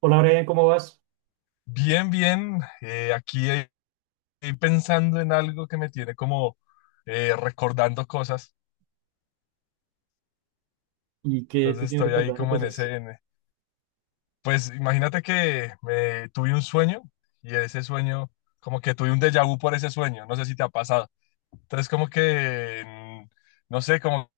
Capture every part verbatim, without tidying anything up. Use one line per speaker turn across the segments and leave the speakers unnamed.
Hola, Brian, ¿cómo vas?
Bien, bien. Eh, aquí eh, estoy pensando en algo que me tiene como eh, recordando cosas.
¿Y qué
Entonces
te tienes
estoy ahí
recordando
como en
cosas?
ese... en- pues imagínate que me tuve un sueño y ese sueño, como que tuve un déjà vu por ese sueño. No sé si te ha pasado. Entonces como que, mm, no sé, como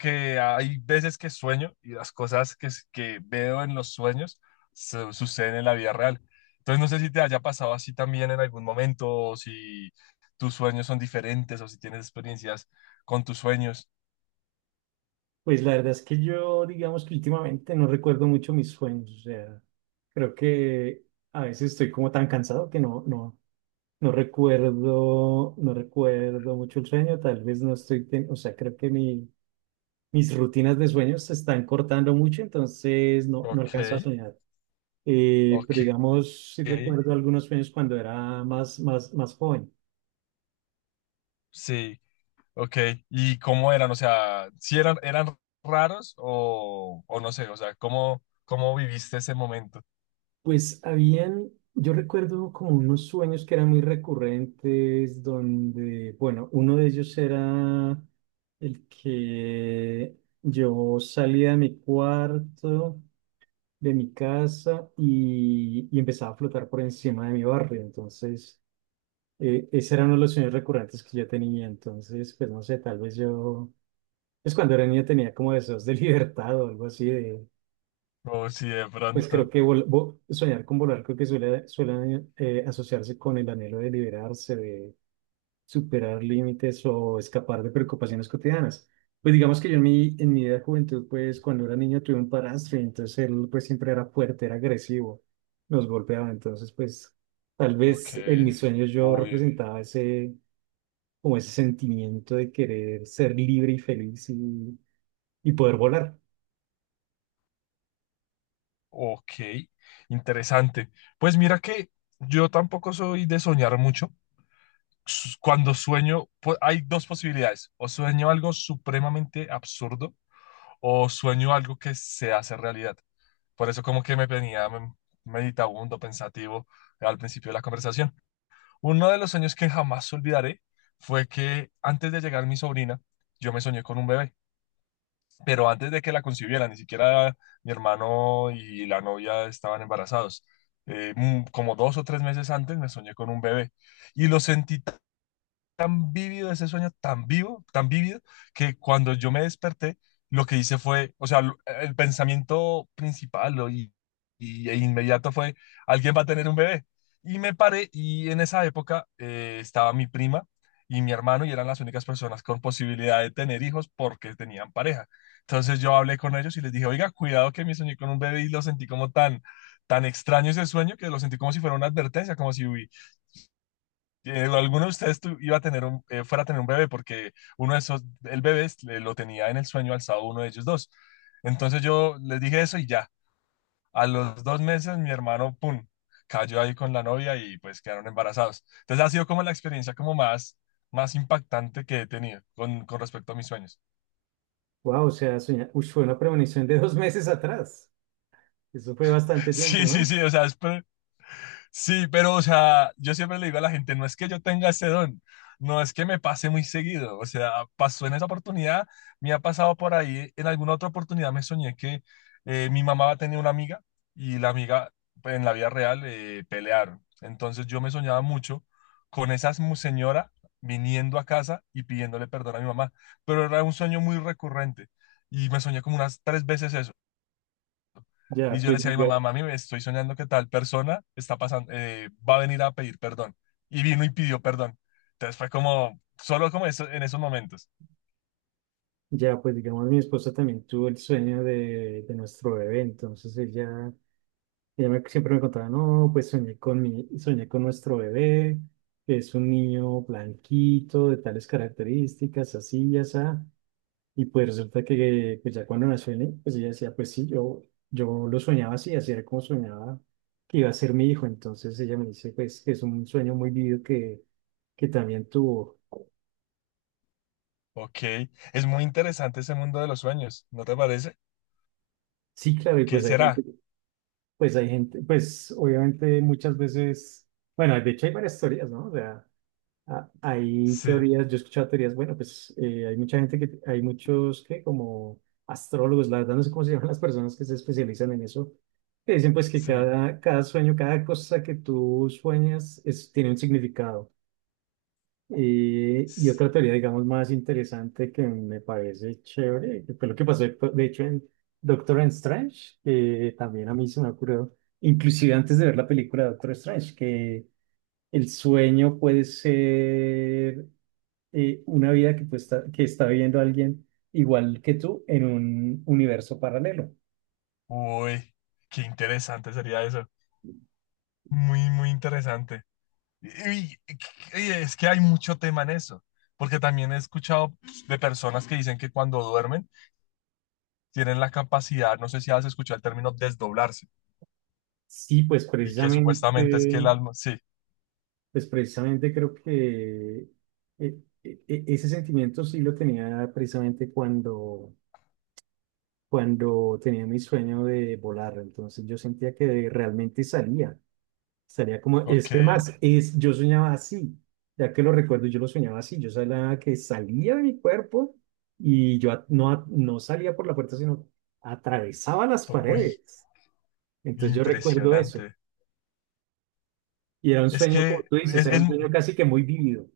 que hay veces que sueño y las cosas que, s- que veo en los sueños su- suceden en la vida real. Entonces no sé si te haya pasado así también en algún momento, o si tus sueños son diferentes, o si tienes experiencias con tus sueños.
Pues la verdad es que yo, digamos que últimamente no recuerdo mucho mis sueños. O sea, creo que a veces estoy como tan cansado que no, no, no recuerdo, no recuerdo mucho el sueño. Tal vez no estoy, ten- o sea, creo que mi, mis rutinas de sueños se están cortando mucho, entonces no, no
Ok,
alcanzo a soñar. Eh, pero
ok,
digamos, sí recuerdo algunos sueños cuando era más, más, más joven.
sí, ok. ¿Y cómo eran? O sea, si eran, eran raros o, o no sé, o sea, ¿cómo, cómo viviste ese momento?
Pues habían, yo recuerdo como unos sueños que eran muy recurrentes, donde, bueno, uno de ellos era el que yo salía de mi cuarto, de mi casa y, y empezaba a flotar por encima de mi barrio. Entonces, eh, ese era uno de los sueños recurrentes que yo tenía. Entonces, pues no sé, tal vez yo, pues cuando era niño tenía como deseos de libertad o algo así.
O si de
Pues
pronto,
creo que vol- vo- soñar con volar creo que suele, suele eh, asociarse con el anhelo de liberarse, de superar límites o escapar de preocupaciones cotidianas. Pues digamos que yo en mi, en mi vida de juventud, pues cuando era niño tuve un padrastro y entonces él pues siempre era fuerte, era agresivo, nos golpeaba. Entonces pues tal
ok,
vez en mis sueños yo
uy.
representaba ese, como ese sentimiento de querer ser libre y feliz y, y poder volar.
Ok, interesante. Pues mira que yo tampoco soy de soñar mucho. S- Cuando sueño, pu- hay dos posibilidades. O sueño algo supremamente absurdo o sueño algo que se hace realidad. Por eso como que me venía mm, meditabundo, pensativo al principio de la conversación. Uno de los sueños que jamás olvidaré fue que antes de llegar mi sobrina, yo me soñé con un bebé, pero antes de que la concibiera, ni siquiera mi hermano y la novia estaban embarazados. Eh, mm, como dos o tres meses antes me soñé con un bebé y lo sentí tan vívido ese sueño, tan vivo, tan vívido, que cuando yo me desperté, lo que hice fue, o sea, lo- eh, el pensamiento principal o y, y- e inmediato fue, alguien va a tener un bebé. Y me paré, y en esa época eh, estaba mi prima y mi hermano y eran las únicas personas con posibilidad de tener hijos porque tenían pareja. Entonces yo hablé con ellos y les dije, oiga, cuidado que me soñé con un bebé y lo sentí como tan, tan extraño ese sueño, que lo sentí como si fuera una advertencia, como si hubi- eh, alguno de ustedes tu- iba a tener un, eh, fuera a tener un bebé, porque uno de esos, el bebé es- le- lo tenía en el sueño alzado uno de ellos dos. Entonces yo les dije eso y ya, a los dos meses mi hermano, pum, cayó ahí con la novia y pues quedaron embarazados. Entonces ha sido como la experiencia como más, más impactante que he tenido con, con respecto a mis sueños.
Wow, o sea, soñar, uy, fue una premonición de dos meses atrás. Eso fue bastante tiempo,
Sí, sí,
¿no?
sí, o sea, es, sí, pero, o sea, yo siempre le digo a la gente, no es que yo tenga ese don, no es que me pase muy seguido, o sea, pasó en esa oportunidad. Me ha pasado por ahí, en alguna otra oportunidad me soñé que eh, mi mamá tenía una amiga y la amiga pues, en la vida real eh, pelearon. Entonces yo me soñaba mucho con esa mu- señora viniendo a casa y pidiéndole perdón a mi mamá, pero era un sueño muy recurrente y me soñé como unas tres veces eso. Y
Ya,
yo le
pues,
decía a mi mamá,
diga-
mami, me estoy soñando que tal persona está pasando, eh, va a venir a pedir perdón. Y vino y pidió perdón. Entonces fue como, solo como eso, en esos momentos.
ya, pues digamos, mi esposa también tuvo el sueño de, de nuestro bebé, entonces ella, ella me- siempre me contaba, no, pues soñé con mi, soñé con nuestro bebé, es un niño blanquito, de tales características, así y así, y pues resulta que pues ya cuando nació el niño, pues ella decía, pues sí, yo, yo lo soñaba así, así era como soñaba que iba a ser mi hijo, entonces ella me dice, pues, que es un sueño muy vivido que, que también tuvo.
Ok, es muy interesante ese mundo de los sueños, ¿no te parece?
Sí, claro, y
¿Qué
pues hay gente,
será?
pues hay gente, pues obviamente muchas veces, bueno, de hecho hay varias teorías, ¿no? O sea, a- hay
Sí,
teorías, yo he escuchado teorías, bueno, pues eh, hay mucha gente que, hay muchos que como astrólogos, la verdad no sé cómo se llaman las personas que se especializan en eso, que dicen pues que
sí.
cada, cada sueño, cada cosa que tú sueñas es, tiene un significado. Y, y
s-
otra teoría, digamos, más interesante que me parece chévere, que fue lo que pasó, de hecho, en Doctor Strange, que también a mí se me ocurrió, inclusive antes de ver la película de Doctor Strange, que el sueño puede ser eh, una vida que, pues, está, que está viviendo alguien igual que tú en un universo paralelo.
Uy, qué interesante sería eso. Muy, muy interesante. Y, y- y es que hay mucho tema en eso, porque también he escuchado pues, de personas que dicen que cuando duermen tienen la capacidad, no sé si has escuchado el término desdoblarse.
Sí, pues
Y que supuestamente es que el
precisamente
alma, sí,
pues precisamente creo que eh, eh, eh, ese sentimiento sí lo tenía precisamente cuando, cuando tenía mi sueño de volar. Entonces yo sentía que realmente salía. Salía como, es
ok,
que más, es, yo soñaba así. Ya que lo recuerdo, yo lo soñaba así. Yo sabía que salía de mi cuerpo y yo a- no, a- no salía por la puerta, sino atravesaba las
por- uy,
paredes. Entonces yo recuerdo eso.
impresionante.
Y era un
Es
sueño, como
que,
tú dices,
es,
era
es-
un sueño casi que muy vívido.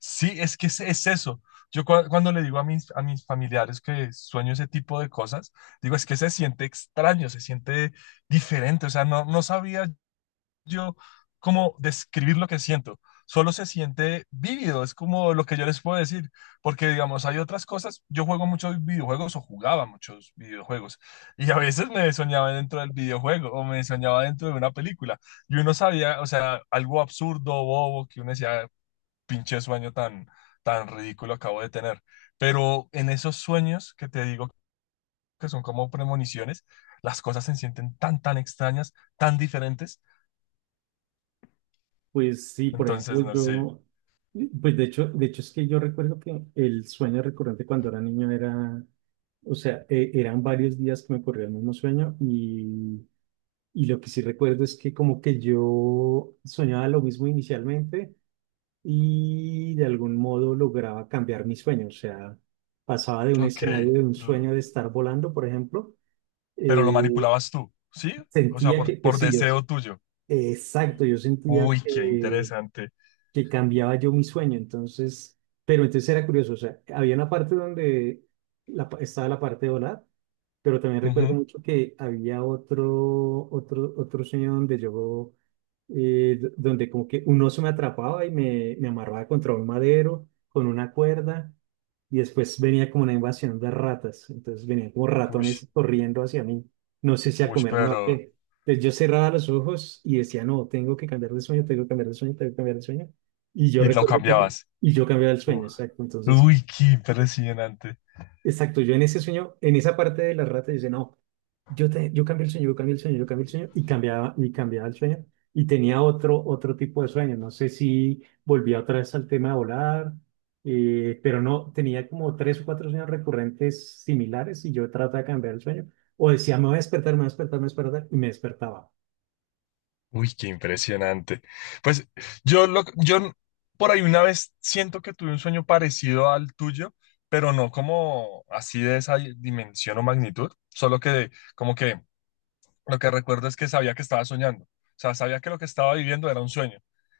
Sí, es que es, es eso. Yo cua- cuando le digo a mis, a mis familiares que sueño ese tipo de cosas, digo, es que se siente extraño, se siente diferente. O sea, no, no sabía yo cómo describir lo que siento. Solo se siente vívido, es como lo que yo les puedo decir, porque digamos, hay otras cosas, yo juego muchos videojuegos o jugaba muchos videojuegos, y a veces me soñaba dentro del videojuego o me soñaba dentro de una película, y uno sabía, o sea, algo absurdo, bobo, que uno decía, pinche sueño tan, tan ridículo acabo de tener. Pero en esos sueños que te digo que son como premoniciones, las cosas se sienten tan, tan extrañas, tan diferentes.
Pues sí, por
Entonces,
ejemplo,
no sé,
yo, pues de hecho, de hecho es que yo recuerdo que el sueño recurrente cuando era niño era, o sea, e- eran varios días que me ocurría el mismo sueño y, y lo que sí recuerdo es que como que yo soñaba lo mismo inicialmente y de algún modo lograba cambiar mi sueño, o sea, pasaba de un
ok,
escenario de un
l-
sueño de estar volando, por ejemplo,
pero
eh,
lo manipulabas tú, ¿sí? O sea,
sentía
por,
que, pues
por
sí, yo,
deseo tuyo.
exacto, yo sentía
Uy, qué
que
interesante.
que cambiaba yo mi sueño. Entonces, pero entonces era curioso, o sea, había una parte donde la pa- estaba la parte de volar, pero también recuerdo
Ujú.
mucho que había otro, otro, otro sueño donde yo eh, d- donde como que un oso me atrapaba y me, me amarraba contra un madero con una cuerda y después venía como una invasión de ratas, entonces venían como
Ush,
ratones corriendo hacia mí, no sé si a
ush,
comerme o a
pero...
qué. Entonces yo cerraba los ojos y decía, no, tengo que cambiar de sueño, tengo que cambiar de sueño, tengo que cambiar de sueño. Y yo
Y lo
recuerdo que,
cambiabas.
y yo cambiaba el sueño,
Uh,
exacto. Entonces
Uy, qué impresionante.
exacto, yo en ese sueño, en esa parte de la rata, dice, no, yo, te, yo cambié el sueño, yo cambié el sueño, yo cambié el sueño, y cambiaba, y cambiaba el sueño, y tenía otro, otro tipo de sueño, no sé si volvía otra vez al tema de volar, eh, pero no, tenía como tres o cuatro sueños recurrentes similares, y yo trataba de cambiar el sueño, o decía, me voy a despertar, me voy a despertar, me voy a despertar, y me despertaba.
Uy, qué impresionante. Pues yo, lo, yo por ahí una vez siento que tuve un sueño parecido al tuyo, pero no como así de esa dimensión o magnitud, solo que como que lo que recuerdo es que sabía que estaba soñando. O sea, sabía que lo que estaba viviendo era un sueño.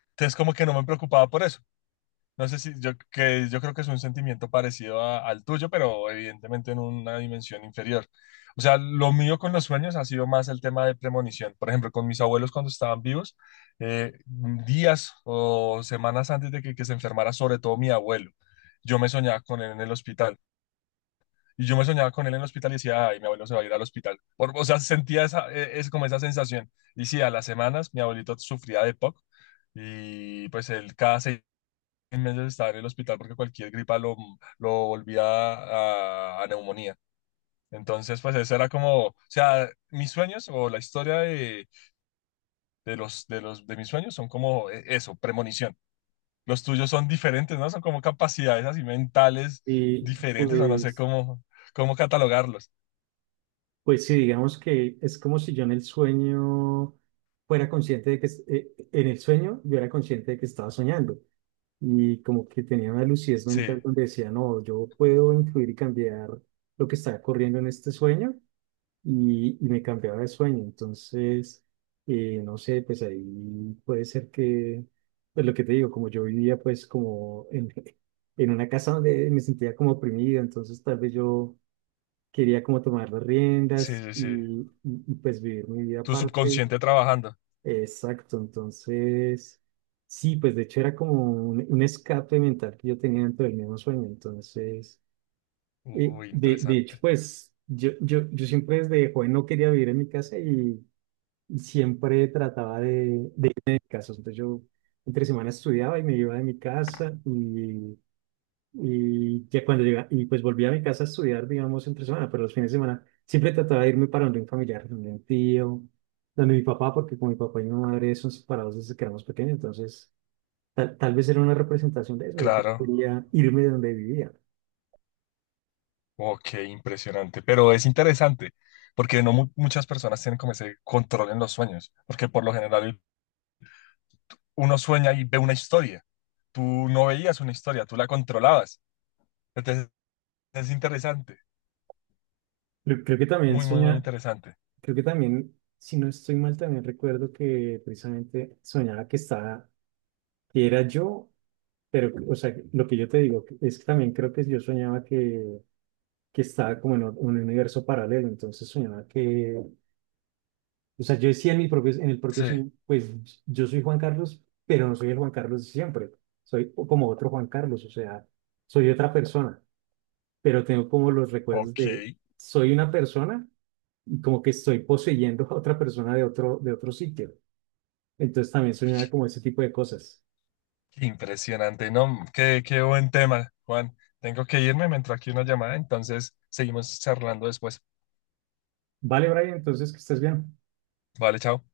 Entonces como que no me preocupaba por eso. No sé si yo, que yo creo que es un sentimiento parecido a- al tuyo, pero evidentemente en una dimensión inferior. O sea, lo mío con los sueños ha sido más el tema de premonición. Por ejemplo, con mis abuelos cuando estaban vivos, eh, días o semanas antes de que, que se enfermara, sobre todo mi abuelo, yo me soñaba con él en el hospital. Y yo me soñaba con él en el hospital y decía, ay, mi abuelo se va a ir al hospital. Por- o sea, sentía esa, eh, es como esa sensación. Y sí, a las semanas mi abuelito sufría de P O C, y pues él cada seis en meses estaba en el hospital porque cualquier gripa lo, lo volvía a, a neumonía. Entonces, pues eso era como, o sea, mis sueños o la historia de, de los, de los, de mis sueños son como eh, eso, premonición. Los tuyos son diferentes, ¿no? Son como capacidades así mentales
Y
diferentes, o no sé
pues,
cómo, cómo catalogarlos.
pues sí, digamos que es como si yo en el sueño fuera consciente de que, es- eh, en el sueño yo era consciente de que estaba soñando y como que tenía una lucidez
Sí,
mental donde decía, no, yo puedo influir y cambiar lo que está corriendo en este sueño y, y me cambiaba de sueño. Entonces, eh, no sé, pues ahí puede ser que, pues lo que te digo, como yo vivía pues como en, en una casa donde me sentía como oprimido, entonces tal vez yo quería como tomar las
sí,
riendas
sí,
y,
sí.
y- y, pues vivir mi vida
Tu
aparte.
subconsciente trabajando.
Exacto, entonces, sí, pues de hecho era como un, un escape mental que yo tenía dentro del mismo sueño, entonces, eh,
Uy,
de, de hecho,
interesante.
pues yo, yo, yo siempre desde joven no quería vivir en mi casa y, y siempre trataba de, de irme de mi casa, entonces yo entre semana estudiaba y me iba de mi casa y y ya cuando llega, y pues volví a mi casa a estudiar, digamos, entre semana, pero los fines de semana siempre trataba de irme para donde un familiar, donde un tío, donde mi papá, porque con mi papá y mi madre son separados desde que éramos pequeños, entonces tal, tal vez era una representación de eso, de que
Claro.
quería irme de donde vivía.
Ok, impresionante, pero es interesante porque no mu- muchas personas tienen como ese control en los sueños, porque por lo general uno sueña y ve una historia. Tú no veías una historia, tú la controlabas. Entonces es interesante,
Creo, creo que también
muy, muy, muy
soñaba,
interesante.
creo que también, si no estoy mal, también recuerdo que precisamente soñaba que estaba, que era yo, pero, o sea, lo que yo te digo que- es que también creo que yo soñaba que, que estaba como en o- un universo paralelo, entonces soñaba que, o sea, yo decía en mi propio, en el propio
Sí,
sueño, pues yo soy Juan Carlos, pero no soy el Juan Carlos de siempre, soy o- como otro Juan Carlos, o sea, soy otra persona, pero tengo como los
ok,
recuerdos de,
qué
soy una persona como que estoy poseyendo a otra persona de otro, de otro sitio. Entonces también soñaba como ese tipo de cosas.
impresionante, ¿no? Qué, qué buen tema, Juan. Tengo que irme, me entró aquí una llamada, entonces seguimos charlando después.
Vale, Brian, entonces que estés bien.
Vale, chao.